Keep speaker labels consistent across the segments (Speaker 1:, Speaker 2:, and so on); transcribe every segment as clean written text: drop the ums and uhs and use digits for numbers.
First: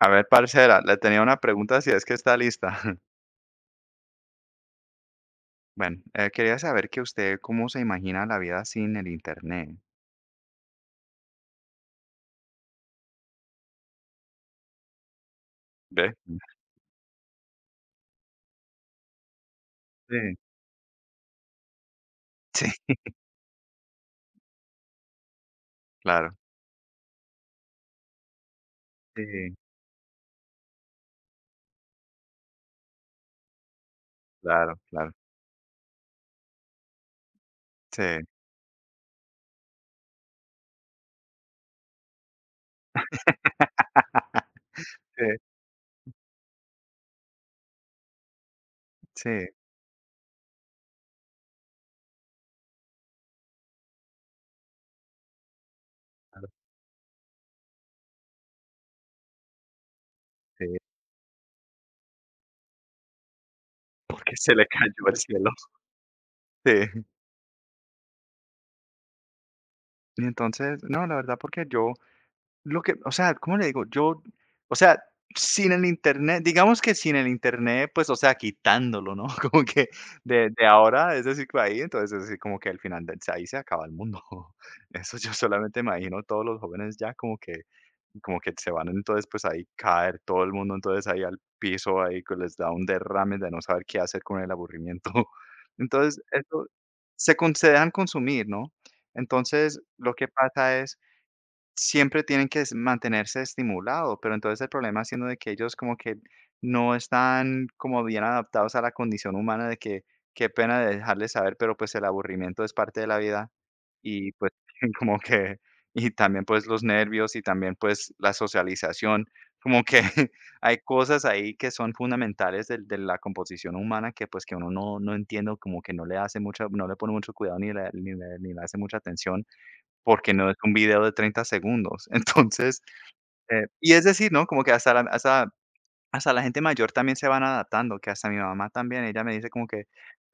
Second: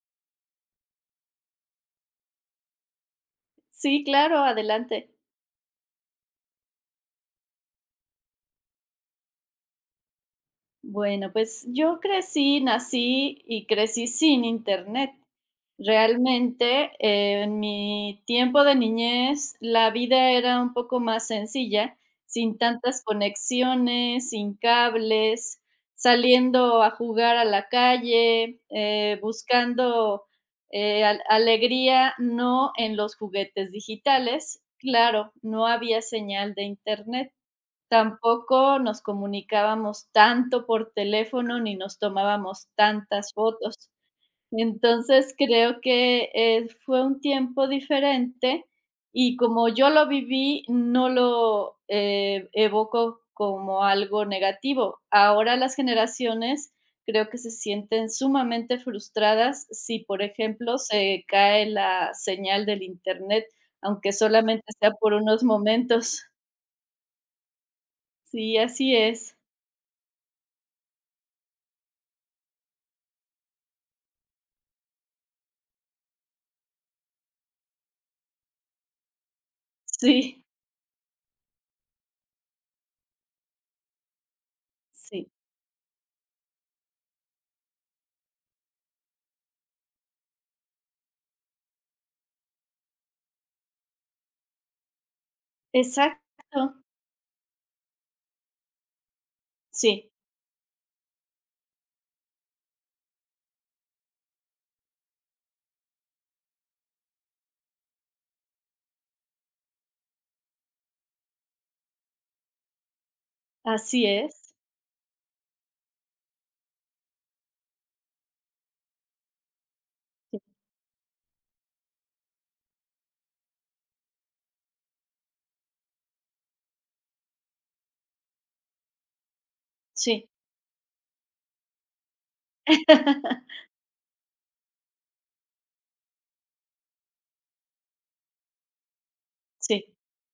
Speaker 1: A ver, parcera, le tenía una pregunta si es que está lista.
Speaker 2: Sí, claro, adelante.
Speaker 1: Bueno, quería saber que usted cómo se imagina la vida sin el internet.
Speaker 2: Bueno, pues yo crecí, nací y crecí sin internet.
Speaker 1: ¿Ve?
Speaker 2: Realmente, en mi tiempo de niñez, la
Speaker 1: Sí,
Speaker 2: vida era un poco más sencilla, sin
Speaker 1: sí,
Speaker 2: tantas conexiones, sin cables,
Speaker 1: claro,
Speaker 2: saliendo a jugar a la calle,
Speaker 1: sí,
Speaker 2: buscando alegría, no en los juguetes digitales.
Speaker 1: claro, claro.
Speaker 2: Claro, no había señal de internet.
Speaker 1: Sí,
Speaker 2: Tampoco nos comunicábamos tanto por teléfono, ni nos tomábamos tantas fotos.
Speaker 1: sí,
Speaker 2: Entonces, creo que, fue un tiempo diferente,
Speaker 1: sí,
Speaker 2: y como yo lo viví, no lo, evoco como algo negativo. Ahora las
Speaker 1: claro,
Speaker 2: generaciones creo que se sienten sumamente frustradas si, por
Speaker 1: sí.
Speaker 2: ejemplo, se cae la señal del Internet, aunque
Speaker 1: Porque se
Speaker 2: solamente
Speaker 1: le
Speaker 2: sea
Speaker 1: cayó el
Speaker 2: por unos
Speaker 1: cielo.
Speaker 2: momentos.
Speaker 1: Sí.
Speaker 2: Sí, así es.
Speaker 1: Y entonces, no, la verdad, porque yo lo que, o sea, ¿cómo le digo? Yo, o sea, sin el Internet, digamos que sin el Internet, pues, o sea, quitándolo, ¿no? Como que
Speaker 2: Sí,
Speaker 1: de ahora, es decir, que ahí, entonces, es decir, como que al final del ahí se acaba el mundo. Eso
Speaker 2: sí,
Speaker 1: yo solamente imagino todos los jóvenes ya como que se van, entonces, pues, ahí caer todo el mundo, entonces, ahí al piso, ahí que les da un derrame de no saber qué hacer con el aburrimiento. Entonces, eso
Speaker 2: exacto,
Speaker 1: se con se dejan consumir, ¿no? Entonces,
Speaker 2: sí,
Speaker 1: lo que pasa es siempre tienen que es mantenerse estimulado, pero entonces el problema siendo de que ellos como que no están como bien adaptados a la condición humana de que qué pena de dejarles saber, pero pues el aburrimiento es parte de la vida
Speaker 2: así
Speaker 1: y pues
Speaker 2: es,
Speaker 1: como que y también pues los nervios y también pues la socialización, como que hay cosas ahí que son fundamentales del de la composición humana que pues que uno no entiende o como que no le hace mucha no le pone mucho cuidado ni le hace mucha atención.
Speaker 2: sí,
Speaker 1: Porque no es un video de 30 segundos. Entonces, y es decir, ¿no? Como que hasta hasta la gente mayor también se van adaptando, que hasta mi mamá también, ella me dice como que,
Speaker 2: sí,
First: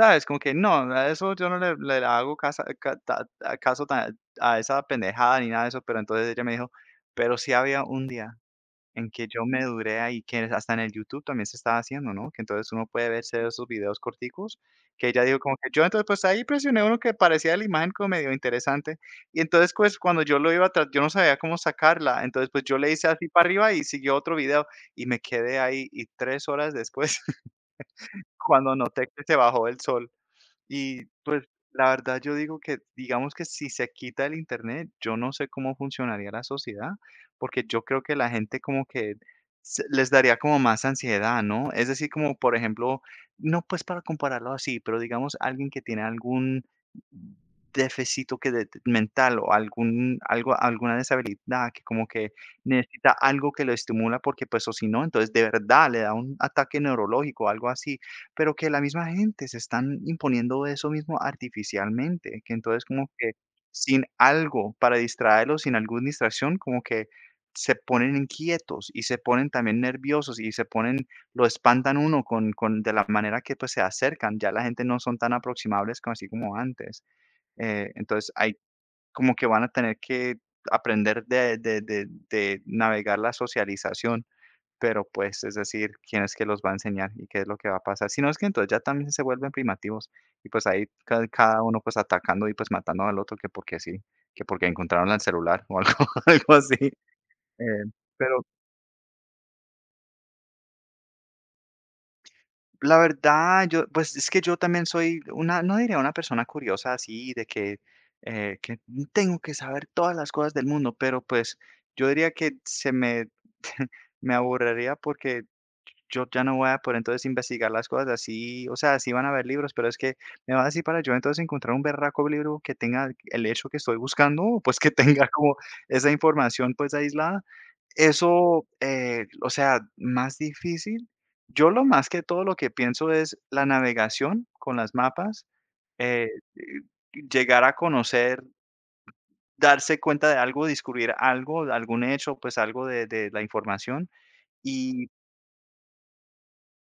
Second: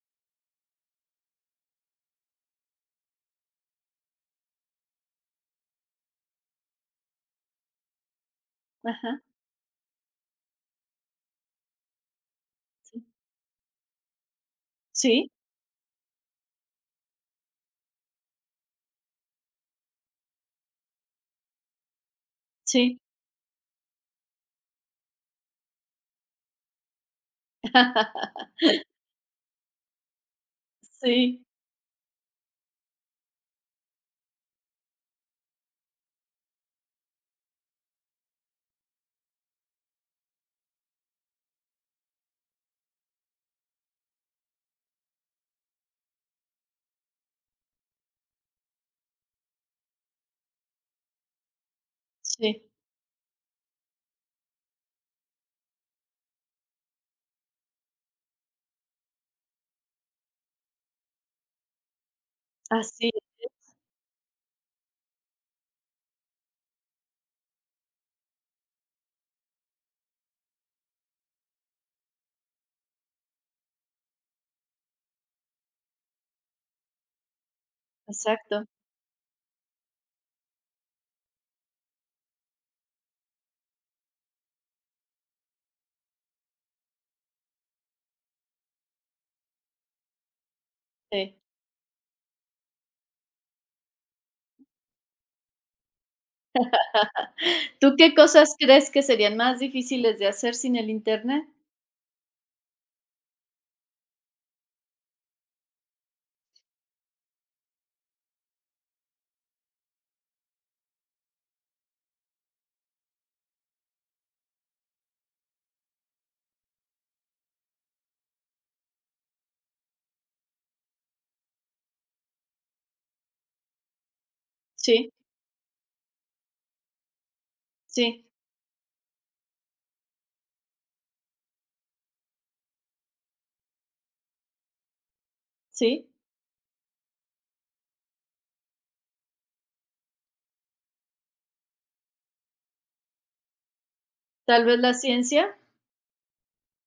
Speaker 1: ¿sabes? Como que no, a eso yo no le hago casa ca ta ta- caso ta a esa pendejada ni nada de eso, pero entonces ella me dijo: "Pero sí había un día". En
Speaker 2: ajá,
Speaker 1: que yo me duré ahí, que hasta en el YouTube también se estaba haciendo, ¿no? Que entonces uno
Speaker 2: sí,
Speaker 1: puede verse esos videos corticos, que ella
Speaker 2: sí,
Speaker 1: dijo como que yo entonces pues ahí presioné uno que parecía la imagen como medio interesante, y entonces pues cuando yo lo iba atrás yo no sabía cómo sacarla, entonces pues yo le
Speaker 2: sí,
Speaker 1: hice así para arriba y siguió otro video y me quedé ahí y 3 horas después, cuando noté que se bajó el sol y
Speaker 2: sí,
Speaker 1: la verdad, yo digo que, digamos que si se quita el internet, yo no sé cómo funcionaría la sociedad, porque yo creo que la gente como que se- les daría como más ansiedad, ¿no? Es decir, como por ejemplo, no pues para compararlo así, pero digamos alguien que tiene algún déficit que de- mental o algún, algo, alguna deshabilidad que como que
Speaker 2: sí,
Speaker 1: necesita algo que lo estimula porque pues o si no, entonces de verdad le da un ataque neurológico, algo así pero que la misma gente se están imponiendo eso mismo artificialmente, que entonces como
Speaker 2: así
Speaker 1: que
Speaker 2: es,
Speaker 1: sin algo para distraerlos, sin alguna distracción, como que se ponen inquietos y se ponen también nerviosos y se ponen lo espantan uno con de la manera que, pues, se acercan. Ya la gente no son tan aproximables como así como antes. Entonces, hay
Speaker 2: exacto,
Speaker 1: como que van a tener que aprender de navegar la socialización. Pero, pues, es decir, ¿quién es que los va a enseñar y qué es lo que va a pasar? Si no es que entonces ya también se vuelven primativos y, pues, ahí ca
Speaker 2: sí.
Speaker 1: cada uno, pues, atacando y, pues, matando al otro que porque sí, que porque encontraron el celular o algo algo así, eh,
Speaker 2: ¿Tú qué
Speaker 1: pero
Speaker 2: cosas crees que serían más difíciles de hacer sin el Internet?
Speaker 1: la verdad, yo, pues es que yo también soy una, no diría una persona curiosa así, de que tengo que saber todas las cosas del mundo, pero pues yo diría que se me, me aburriría porque yo ya no voy a por entonces investigar las cosas así, o sea, sí van a haber libros, pero es que me va a decir para yo entonces encontrar un berraco libro que tenga el hecho que estoy buscando, o pues que
Speaker 2: Sí,
Speaker 1: tenga como esa información pues aislada.
Speaker 2: sí,
Speaker 1: Eso, o sea, más difícil yo lo más que todo lo que pienso es la navegación con las mapas,
Speaker 2: sí,
Speaker 1: eh, llegar a conocer, darse cuenta de algo, descubrir algo, algún hecho, pues algo de la información
Speaker 2: tal vez la
Speaker 1: y
Speaker 2: ciencia,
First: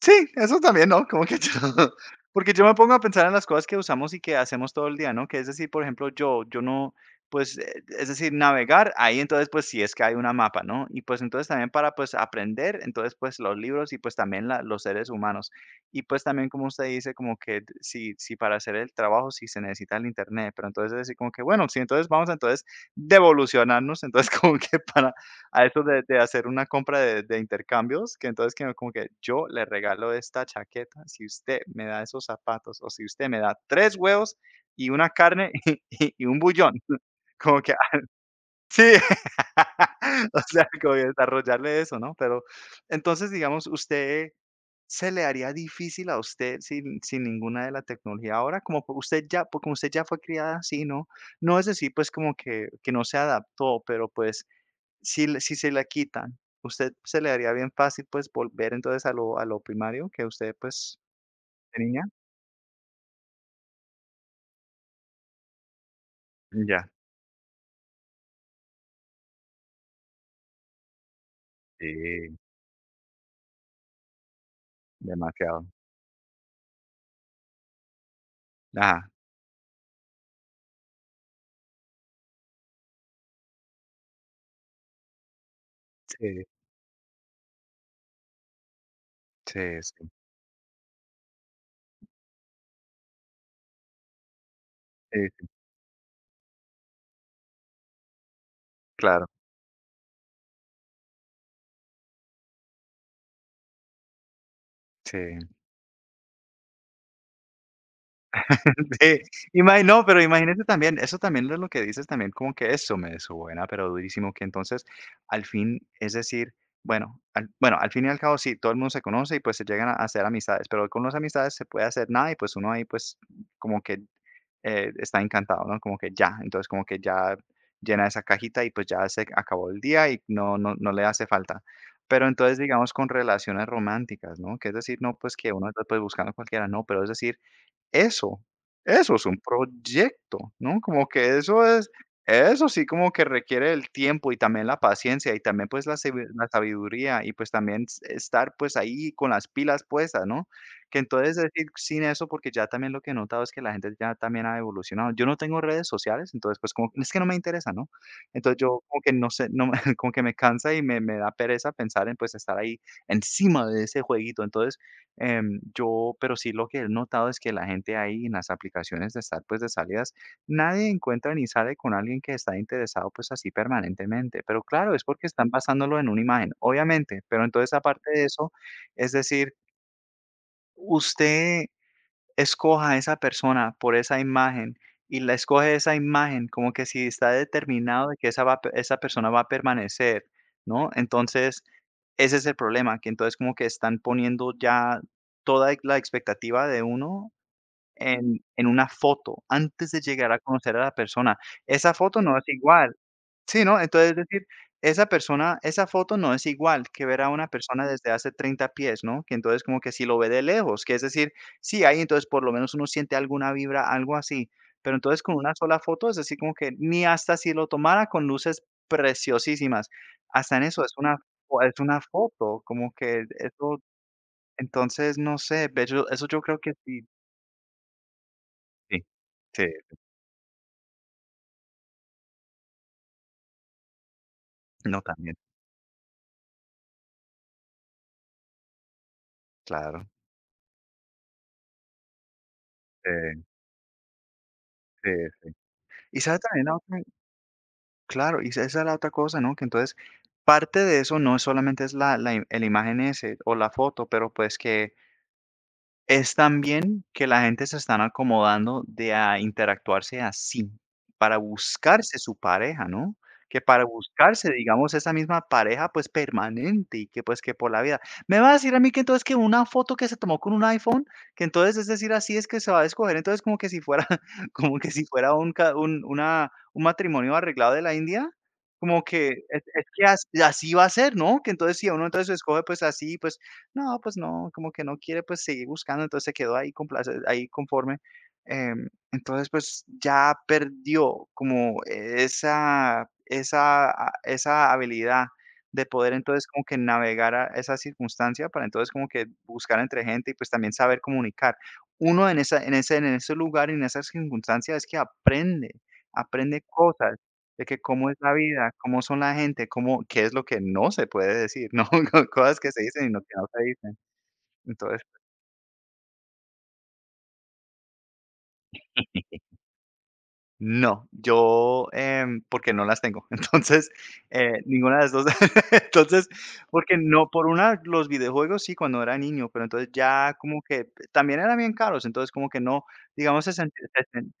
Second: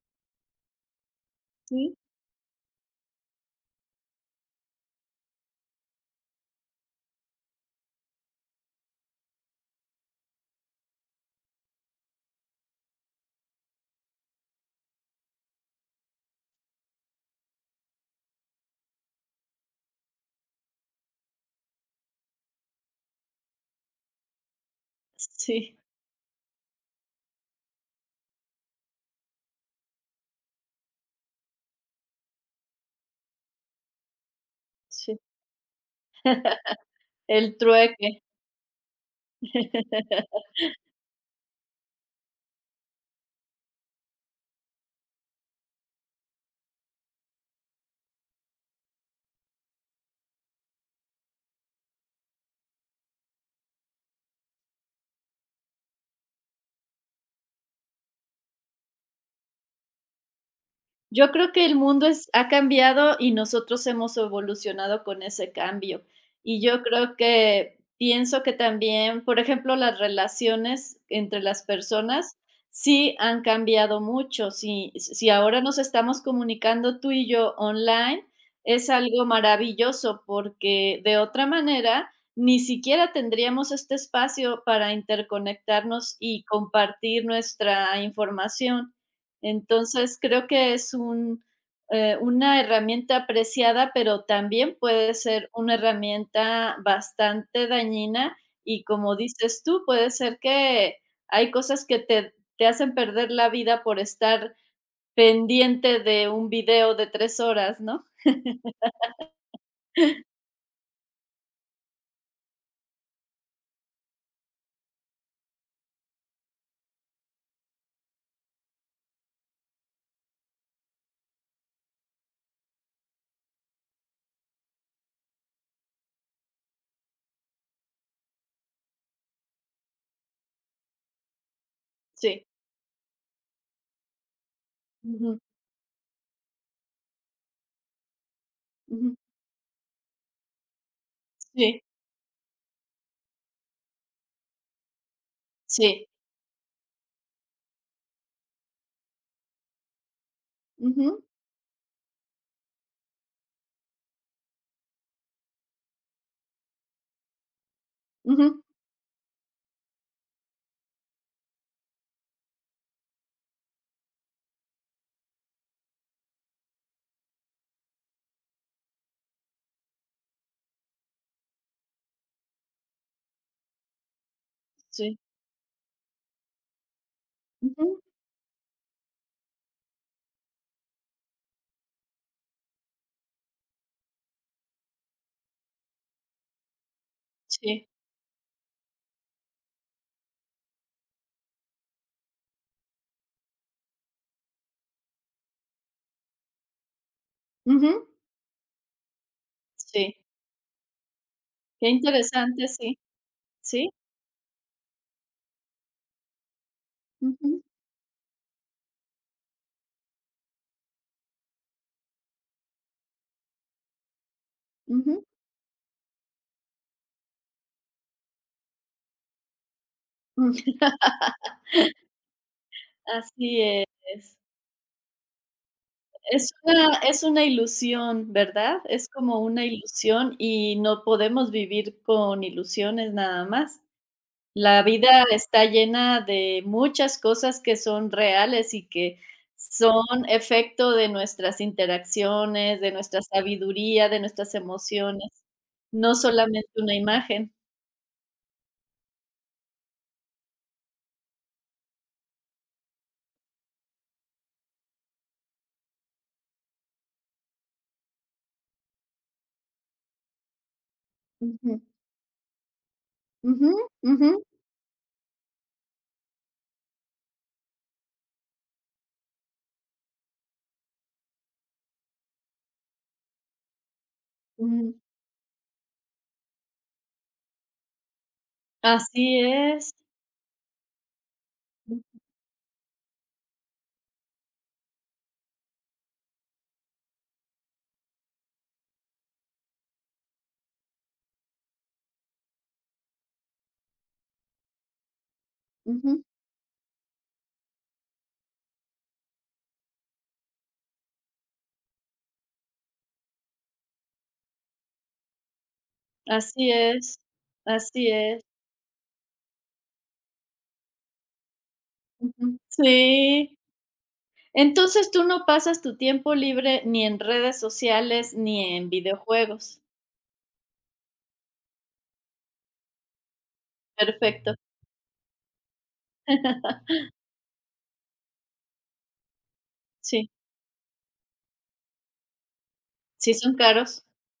Speaker 1: sí, eso también, ¿no? Como que yo
Speaker 2: sí,
Speaker 1: porque yo me pongo a pensar en las cosas que usamos y que hacemos todo el día, ¿no? Que es decir, por ejemplo, yo no, pues, es decir, navegar, ahí entonces, pues, sí es que hay una mapa, ¿no? Y, pues, entonces también para, pues, aprender, entonces, pues, los libros y, pues, también la los seres humanos. Y, pues, también como usted dice, como que si para hacer el trabajo sí se necesita el Internet, pero entonces es así como que, bueno, sí, entonces vamos, a entonces, devolucionarnos, entonces como que para a
Speaker 2: sí,
Speaker 1: eso de hacer una compra de intercambios, que entonces que como que yo le regalo esta chaqueta si usted me da esos zapatos, o si usted me da 3 huevos y una
Speaker 2: sí,
Speaker 1: carne y un bullón.
Speaker 2: el
Speaker 1: Como que ah,
Speaker 2: trueque.
Speaker 1: sí, o sea, como que desarrollarle eso, ¿no? Pero entonces, digamos, ¿usted se le haría difícil a usted sin ninguna de la tecnología ahora? Como po usted ya como usted ya fue criada así, ¿no? No es decir, pues, como que no se adaptó, pero, pues, si le si se la quitan, ¿usted se le haría bien fácil, pues, volver entonces a lo primario que usted, pues,
Speaker 2: Yo creo que el
Speaker 1: de niña?
Speaker 2: mundo es ha cambiado y nosotros hemos evolucionado con ese cambio. Y yo
Speaker 1: Ya,
Speaker 2: creo que pienso que también, por ejemplo, las relaciones entre las
Speaker 1: sí,
Speaker 2: personas sí han cambiado mucho. Si ahora
Speaker 1: demasiado.
Speaker 2: nos estamos comunicando tú y yo online, es
Speaker 1: Ah,
Speaker 2: algo maravilloso, porque de otra manera ni siquiera tendríamos este espacio para interconectarnos y
Speaker 1: sí,
Speaker 2: compartir nuestra información.
Speaker 1: sí, sí,
Speaker 2: Entonces, creo que es un, una herramienta apreciada, pero también puede
Speaker 1: sí, sí,
Speaker 2: ser una herramienta bastante dañina y como
Speaker 1: claro,
Speaker 2: dices tú, puede ser que hay cosas que te hacen perder la vida por estar
Speaker 1: sí.
Speaker 2: pendiente de un video de tres horas, ¿no?
Speaker 1: Sí, imagi no, pero imagínate también, eso también es lo que dices también como que eso me desubona, pero durísimo, que entonces al fin, es decir, bueno, al fin y al cabo sí, todo el mundo se conoce y, pues, se llegan a hacer amistades, pero con las amistades se puede hacer nada y, pues, uno ahí, pues, como que está encantado, ¿no? Como que ya, entonces como que ya llena esa cajita y pues ya se acabó el día y no, no, no le hace falta. Pero
Speaker 2: Sí.
Speaker 1: entonces digamos con relaciones románticas, ¿no? Que es decir, no pues
Speaker 2: Ujú,
Speaker 1: que uno está pues buscando cualquiera, no, pero es decir, eso, eso
Speaker 2: ujú,
Speaker 1: es un proyecto, ¿no? Como que eso
Speaker 2: sí,
Speaker 1: es eso sí como que requiere el tiempo y también la paciencia y también, pues, la
Speaker 2: sí.
Speaker 1: sabi la sabiduría y, pues, también s estar, pues, ahí con las pilas puestas, ¿no? Que
Speaker 2: Ujú,
Speaker 1: entonces decir sin eso, porque ya también lo que he notado es que la gente ya también ha evolucionado. Yo no tengo redes sociales, entonces, pues, como es que no me interesa, ¿no? Entonces,
Speaker 2: ujú,
Speaker 1: yo como que no sé, no me como que me cansa y me da pereza pensar en, pues, estar ahí encima de ese jueguito. Entonces, yo pero sí lo que he notado es que la gente ahí en las aplicaciones de estar, pues, de salidas, nadie encuentra ni sale con alguien que está interesado, pues, así permanentemente. Pero claro, es
Speaker 2: sí.
Speaker 1: porque están basándolo en una imagen, obviamente. Pero entonces,
Speaker 2: Ujú,
Speaker 1: aparte de eso, es decir, usted escoja a esa persona por esa imagen y la escoge esa imagen como que si está
Speaker 2: sí.
Speaker 1: determinado de que esa, va, a pe- esa persona va a permanecer, ¿no? Entonces, ese es el problema, que entonces como que están poniendo ya toda la expectativa de uno
Speaker 2: Ujú,
Speaker 1: en una foto antes de
Speaker 2: sí.
Speaker 1: llegar a conocer a la persona.
Speaker 2: Qué
Speaker 1: Esa foto no es
Speaker 2: interesante,
Speaker 1: igual,
Speaker 2: sí.
Speaker 1: sí, ¿no?
Speaker 2: Sí.
Speaker 1: Entonces, es decir, esa persona, esa foto no es igual que ver a una
Speaker 2: Ujú,
Speaker 1: persona desde hace 30 pies, ¿no? Que entonces como que si lo ve de lejos, que es decir, sí, ahí entonces por lo menos uno siente alguna vibra, algo así, pero entonces
Speaker 2: ujú,
Speaker 1: con una sola foto es decir, como que ni hasta si lo tomara con luces preciosísimas, hasta en
Speaker 2: ujú.
Speaker 1: eso es una fo es una foto, como que
Speaker 2: Así
Speaker 1: eso,
Speaker 2: es.
Speaker 1: entonces, no sé, ve yo eso yo
Speaker 2: Es
Speaker 1: creo que
Speaker 2: una
Speaker 1: sí,
Speaker 2: es una ilusión, ¿verdad?
Speaker 1: sí,
Speaker 2: Es como
Speaker 1: sí,
Speaker 2: una ilusión y no podemos vivir con ilusiones nada más. La
Speaker 1: no,
Speaker 2: vida
Speaker 1: también,
Speaker 2: está llena de muchas cosas que son reales y que
Speaker 1: claro,
Speaker 2: son efecto de nuestras interacciones, de nuestra
Speaker 1: sí,
Speaker 2: sabiduría, de nuestras emociones,
Speaker 1: sí.
Speaker 2: no
Speaker 1: Y, ¿sabes también?
Speaker 2: solamente
Speaker 1: ¿No?
Speaker 2: una imagen.
Speaker 1: Claro, y esa esa es la otra cosa, ¿no? Que entonces parte de eso no solamente es la, la, im- el imagen ese o la foto, pero pues que es también que la gente se están acomodando de a interactuarse así, para
Speaker 2: Ujú,
Speaker 1: buscarse su pareja, ¿no? Que
Speaker 2: ujú,
Speaker 1: para
Speaker 2: ujú,
Speaker 1: buscarse, digamos, esa misma pareja, pues, permanente y que, pues, que por la vida. ¿Me vas a decir a mí que entonces que una foto que se tomó con un iPhone, que entonces, es decir, así es que se va a escoger, entonces como que si fuera como que
Speaker 2: ujú.
Speaker 1: si fuera un ca un una un matrimonio arreglado de la India? Como que
Speaker 2: Así
Speaker 1: es
Speaker 2: es,
Speaker 1: que as así va a ser, ¿no? Que entonces si a uno entonces escoge, pues, así, pues no, como que no quiere, pues, seguir buscando, entonces se quedó ahí complace ahí conforme. Entonces, pues, ya perdió como esa habilidad de poder,
Speaker 2: ujú,
Speaker 1: entonces, como que navegar a esa circunstancia para, entonces, como que buscar entre gente y, pues, también saber comunicar. Uno en ese lugar y en esas circunstancias es que aprende, aprende
Speaker 2: así
Speaker 1: cosas.
Speaker 2: es,
Speaker 1: De que
Speaker 2: así
Speaker 1: cómo es la
Speaker 2: es.
Speaker 1: vida, cómo son la gente, cómo qué es lo que no se puede decir, ¿no?
Speaker 2: Ujú.
Speaker 1: Cosas que se dicen y no que no
Speaker 2: Sí.
Speaker 1: se dicen. Entonces
Speaker 2: Entonces, tú no pasas tu tiempo libre ni en redes sociales ni en videojuegos.
Speaker 1: no, yo, porque no las tengo. Entonces,
Speaker 2: Perfecto.
Speaker 1: ninguna de las 2. Entonces, porque no, por una, los videojuegos sí, cuando era niño, pero entonces
Speaker 2: Sí,
Speaker 1: ya como que también eran bien caros, entonces como que no,
Speaker 2: sí
Speaker 1: digamos,
Speaker 2: son
Speaker 1: sesenta
Speaker 2: caros.
Speaker 1: sesen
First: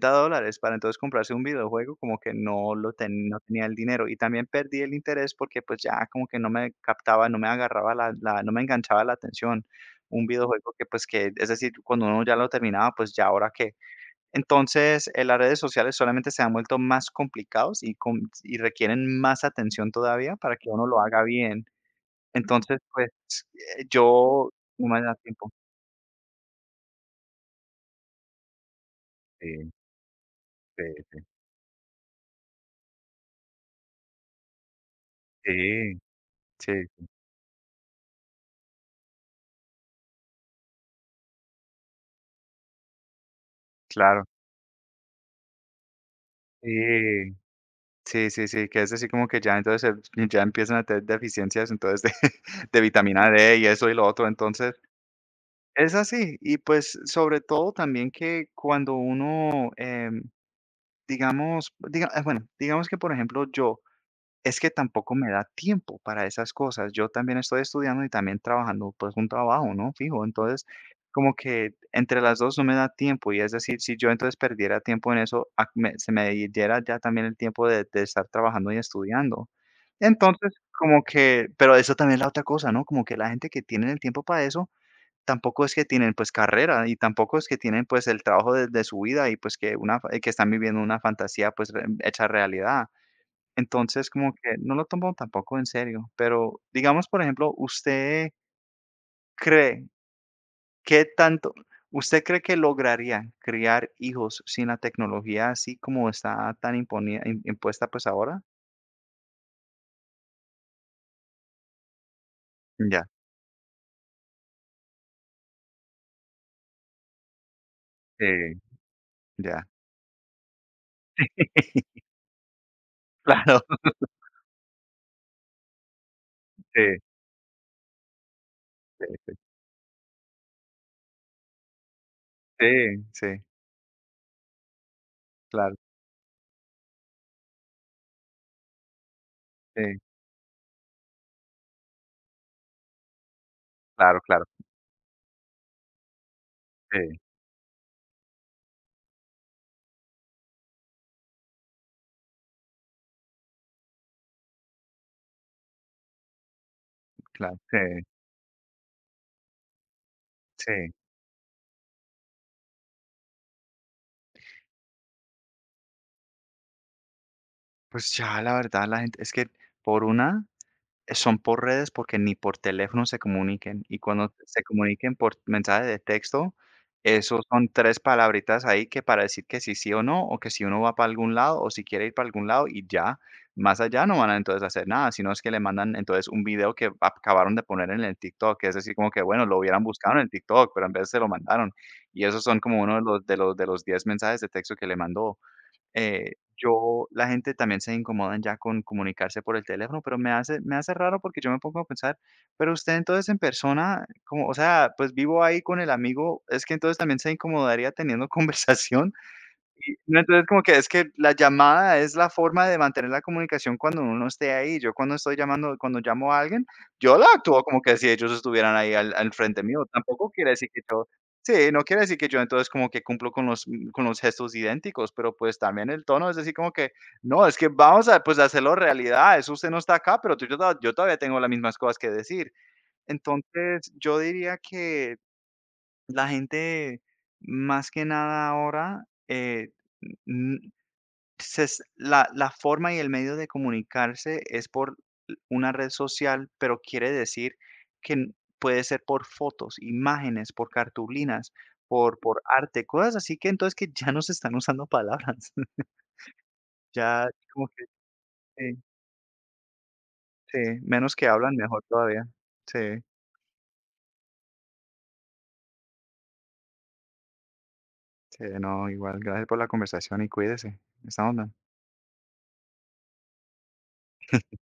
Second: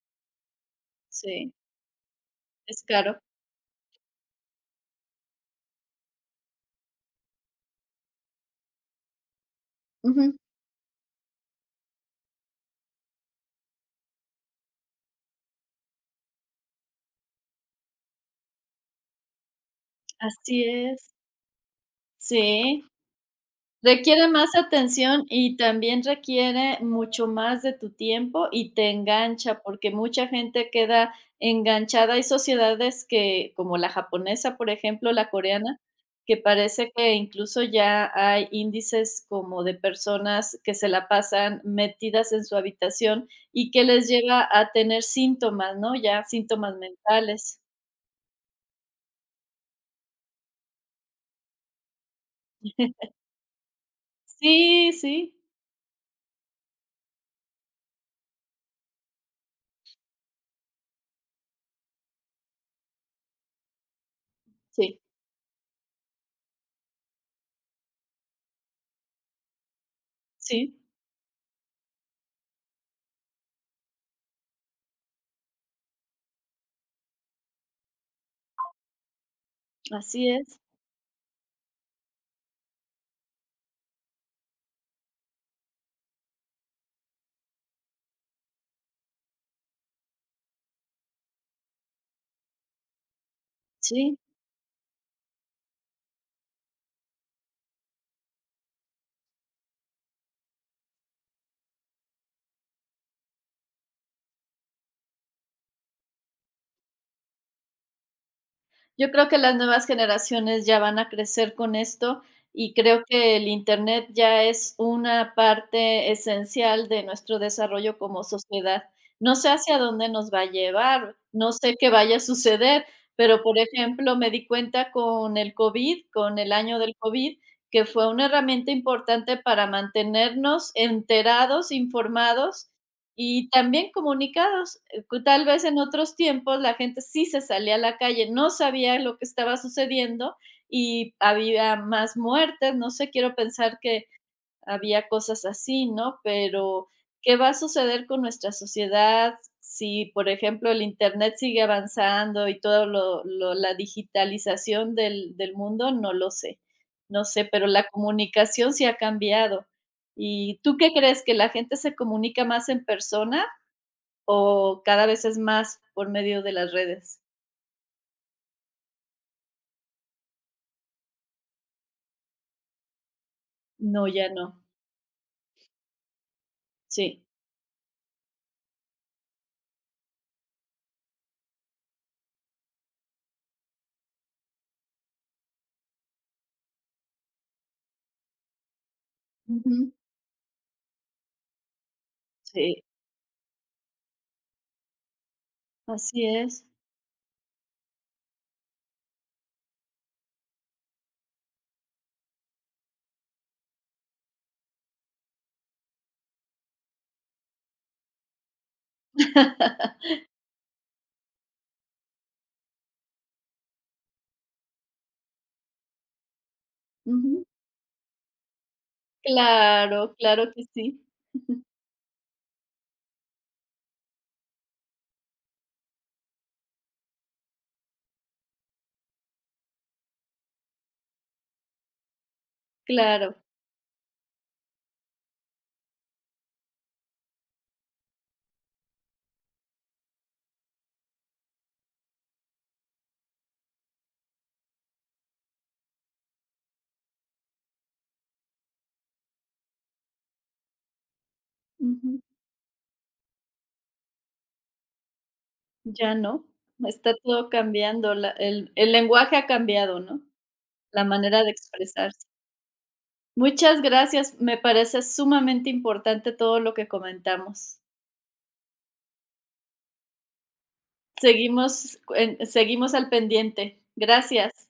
Speaker 1: $60 dólares para entonces comprarse un
Speaker 2: Sí,
Speaker 1: videojuego, como que
Speaker 2: es caro.
Speaker 1: no tenía el dinero. Y también perdí el interés porque, pues, ya como que no me captaba, no me agarraba la la no me enganchaba la atención un
Speaker 2: Ujú.
Speaker 1: videojuego que, pues, que es decir, cuando uno ya lo terminaba, pues, ya ahora qué. Entonces, las redes sociales solamente se han vuelto más complicados y requieren más atención todavía para
Speaker 2: Así
Speaker 1: que uno lo
Speaker 2: es.
Speaker 1: haga bien. Entonces,
Speaker 2: Sí.
Speaker 1: pues,
Speaker 2: Requiere
Speaker 1: yo
Speaker 2: más
Speaker 1: no me da
Speaker 2: atención
Speaker 1: tiempo.
Speaker 2: y también requiere mucho más de tu tiempo y te engancha,
Speaker 1: Sí,
Speaker 2: porque mucha gente
Speaker 1: sí,
Speaker 2: queda
Speaker 1: sí,
Speaker 2: enganchada. Hay sociedades que, como la japonesa, por ejemplo, la
Speaker 1: sí,
Speaker 2: coreana, que
Speaker 1: sí,
Speaker 2: parece
Speaker 1: sí,
Speaker 2: que incluso ya hay índices como de personas que se la pasan metidas en su habitación y que les
Speaker 1: claro.
Speaker 2: lleva a tener síntomas, ¿no? Ya síntomas
Speaker 1: Sí,
Speaker 2: mentales.
Speaker 1: sí, sí, sí, que es así como que ya entonces ya empiezan a tener deficiencias, entonces, de de vitamina D y eso y lo otro. Entonces,
Speaker 2: Sí, sí,
Speaker 1: es así. Y, pues, sobre todo también que cuando uno, digamos, diga ah, bueno, digamos que, por ejemplo, yo es que
Speaker 2: sí,
Speaker 1: tampoco me da tiempo para esas cosas. Yo también estoy estudiando y también trabajando, pues un trabajo, ¿no? Fijo. Entonces,
Speaker 2: sí,
Speaker 1: como que entre las dos no me da tiempo. Y es decir, si yo entonces perdiera tiempo en eso, a- me- se me diera ya también el tiempo de estar trabajando y estudiando.
Speaker 2: así
Speaker 1: Entonces,
Speaker 2: es,
Speaker 1: como que, pero eso también es la otra cosa, ¿no? Como que la gente que tiene el tiempo para eso, tampoco es que tienen pues carrera y tampoco es que tienen pues el trabajo de su vida y pues que, una, que están viviendo una fantasía pues re- hecha realidad. Entonces,
Speaker 2: sí.
Speaker 1: como que no lo tomo tampoco en serio, pero digamos, por ejemplo, ¿usted cree qué tanto usted cree que lograría criar hijos sin la tecnología así como está tan imponida im impuesta, pues, ahora?
Speaker 2: Yo creo que las nuevas generaciones ya van a crecer con esto y creo
Speaker 1: Ya,
Speaker 2: que el Internet ya es una parte esencial de nuestro desarrollo como
Speaker 1: sí,
Speaker 2: sociedad. No sé
Speaker 1: ya.
Speaker 2: hacia dónde nos va a llevar, no sé qué vaya a suceder, pero, por
Speaker 1: Claro,
Speaker 2: ejemplo, me di cuenta con el COVID, con el año
Speaker 1: sí,
Speaker 2: del COVID, que fue una herramienta
Speaker 1: sí, sí,
Speaker 2: importante para mantenernos enterados, informados
Speaker 1: sí, sí,
Speaker 2: y también comunicados. Tal vez
Speaker 1: claro,
Speaker 2: en otros tiempos la gente sí se salía a la calle, no sabía lo que estaba
Speaker 1: sí,
Speaker 2: sucediendo y había más muertes, no sé, quiero pensar que
Speaker 1: claro, claro,
Speaker 2: había cosas así, ¿no? Pero
Speaker 1: sí,
Speaker 2: ¿qué va a suceder con nuestra sociedad si, por ejemplo, el Internet sigue avanzando y toda la digitalización del mundo? No lo sé, no sé,
Speaker 1: claro,
Speaker 2: pero
Speaker 1: sí,
Speaker 2: la comunicación sí ha cambiado. ¿Y tú
Speaker 1: sí.
Speaker 2: qué crees? ¿Que la gente se comunica más en persona o cada vez es más por medio de las redes?
Speaker 1: Pues, ya la verdad, la gente es que por una son por redes porque ni por teléfono se comuniquen, y
Speaker 2: No, ya
Speaker 1: cuando
Speaker 2: no.
Speaker 1: se comuniquen por mensaje de texto,
Speaker 2: Sí.
Speaker 1: esos son 3 palabritas ahí que para decir que sí sí o no, o que si uno va para algún lado, o si quiere ir para algún lado y ya. Más allá no van a entonces hacer nada, sino es que le mandan entonces un video que acabaron de poner en el TikTok, es decir, como que bueno, lo hubieran
Speaker 2: Ujú.
Speaker 1: buscado en el TikTok, pero en vez se lo mandaron. Y esos son como
Speaker 2: Sí,
Speaker 1: uno de los 10 mensajes de texto que le mandó.
Speaker 2: así
Speaker 1: Eh,
Speaker 2: es.
Speaker 1: yo la gente también se incomodan ya con comunicarse por el teléfono, pero me hace raro porque yo me pongo a pensar, pero usted entonces en persona, como, o sea, pues vivo ahí con el amigo, es que entonces también se incomodaría teniendo conversación. Y no, entonces como que es que la llamada es la forma de mantener la comunicación cuando uno no esté ahí. Yo cuando estoy llamando cuando llamo a alguien, yo la
Speaker 2: Ujú.
Speaker 1: actúo como que si ellos estuvieran ahí al frente mío.
Speaker 2: Claro,
Speaker 1: Tampoco
Speaker 2: claro
Speaker 1: quiere
Speaker 2: que
Speaker 1: decir que
Speaker 2: sí.
Speaker 1: yo sí, no quiere decir que yo entonces como que cumplo con los con los gestos idénticos, pero, pues, también el tono es decir como que: "No, es que vamos a, pues, hacerlo realidad. Eso usted no está acá, pero tú yo to yo todavía tengo las mismas cosas que decir".
Speaker 2: Claro.
Speaker 1: Entonces, yo diría que la gente, más que nada ahora, n se es la forma y el medio de comunicarse es por una red social, pero quiere decir que n puede ser por fotos, imágenes, por cartulinas, por
Speaker 2: Ujú.
Speaker 1: por arte, cosas así que entonces que ya no se están usando palabras.
Speaker 2: Ya no. Está
Speaker 1: Ya
Speaker 2: todo
Speaker 1: como que
Speaker 2: cambiando, la
Speaker 1: sí,
Speaker 2: el lenguaje ha cambiado, ¿no?
Speaker 1: sí,
Speaker 2: La
Speaker 1: menos que
Speaker 2: manera de
Speaker 1: hablan, mejor todavía.
Speaker 2: expresarse.
Speaker 1: Sí,
Speaker 2: Muchas gracias, me parece sumamente importante todo lo que comentamos.
Speaker 1: sí, no, igual, gracias por la conversación y cuídese. Estamos
Speaker 2: Seguimos al pendiente. Gracias.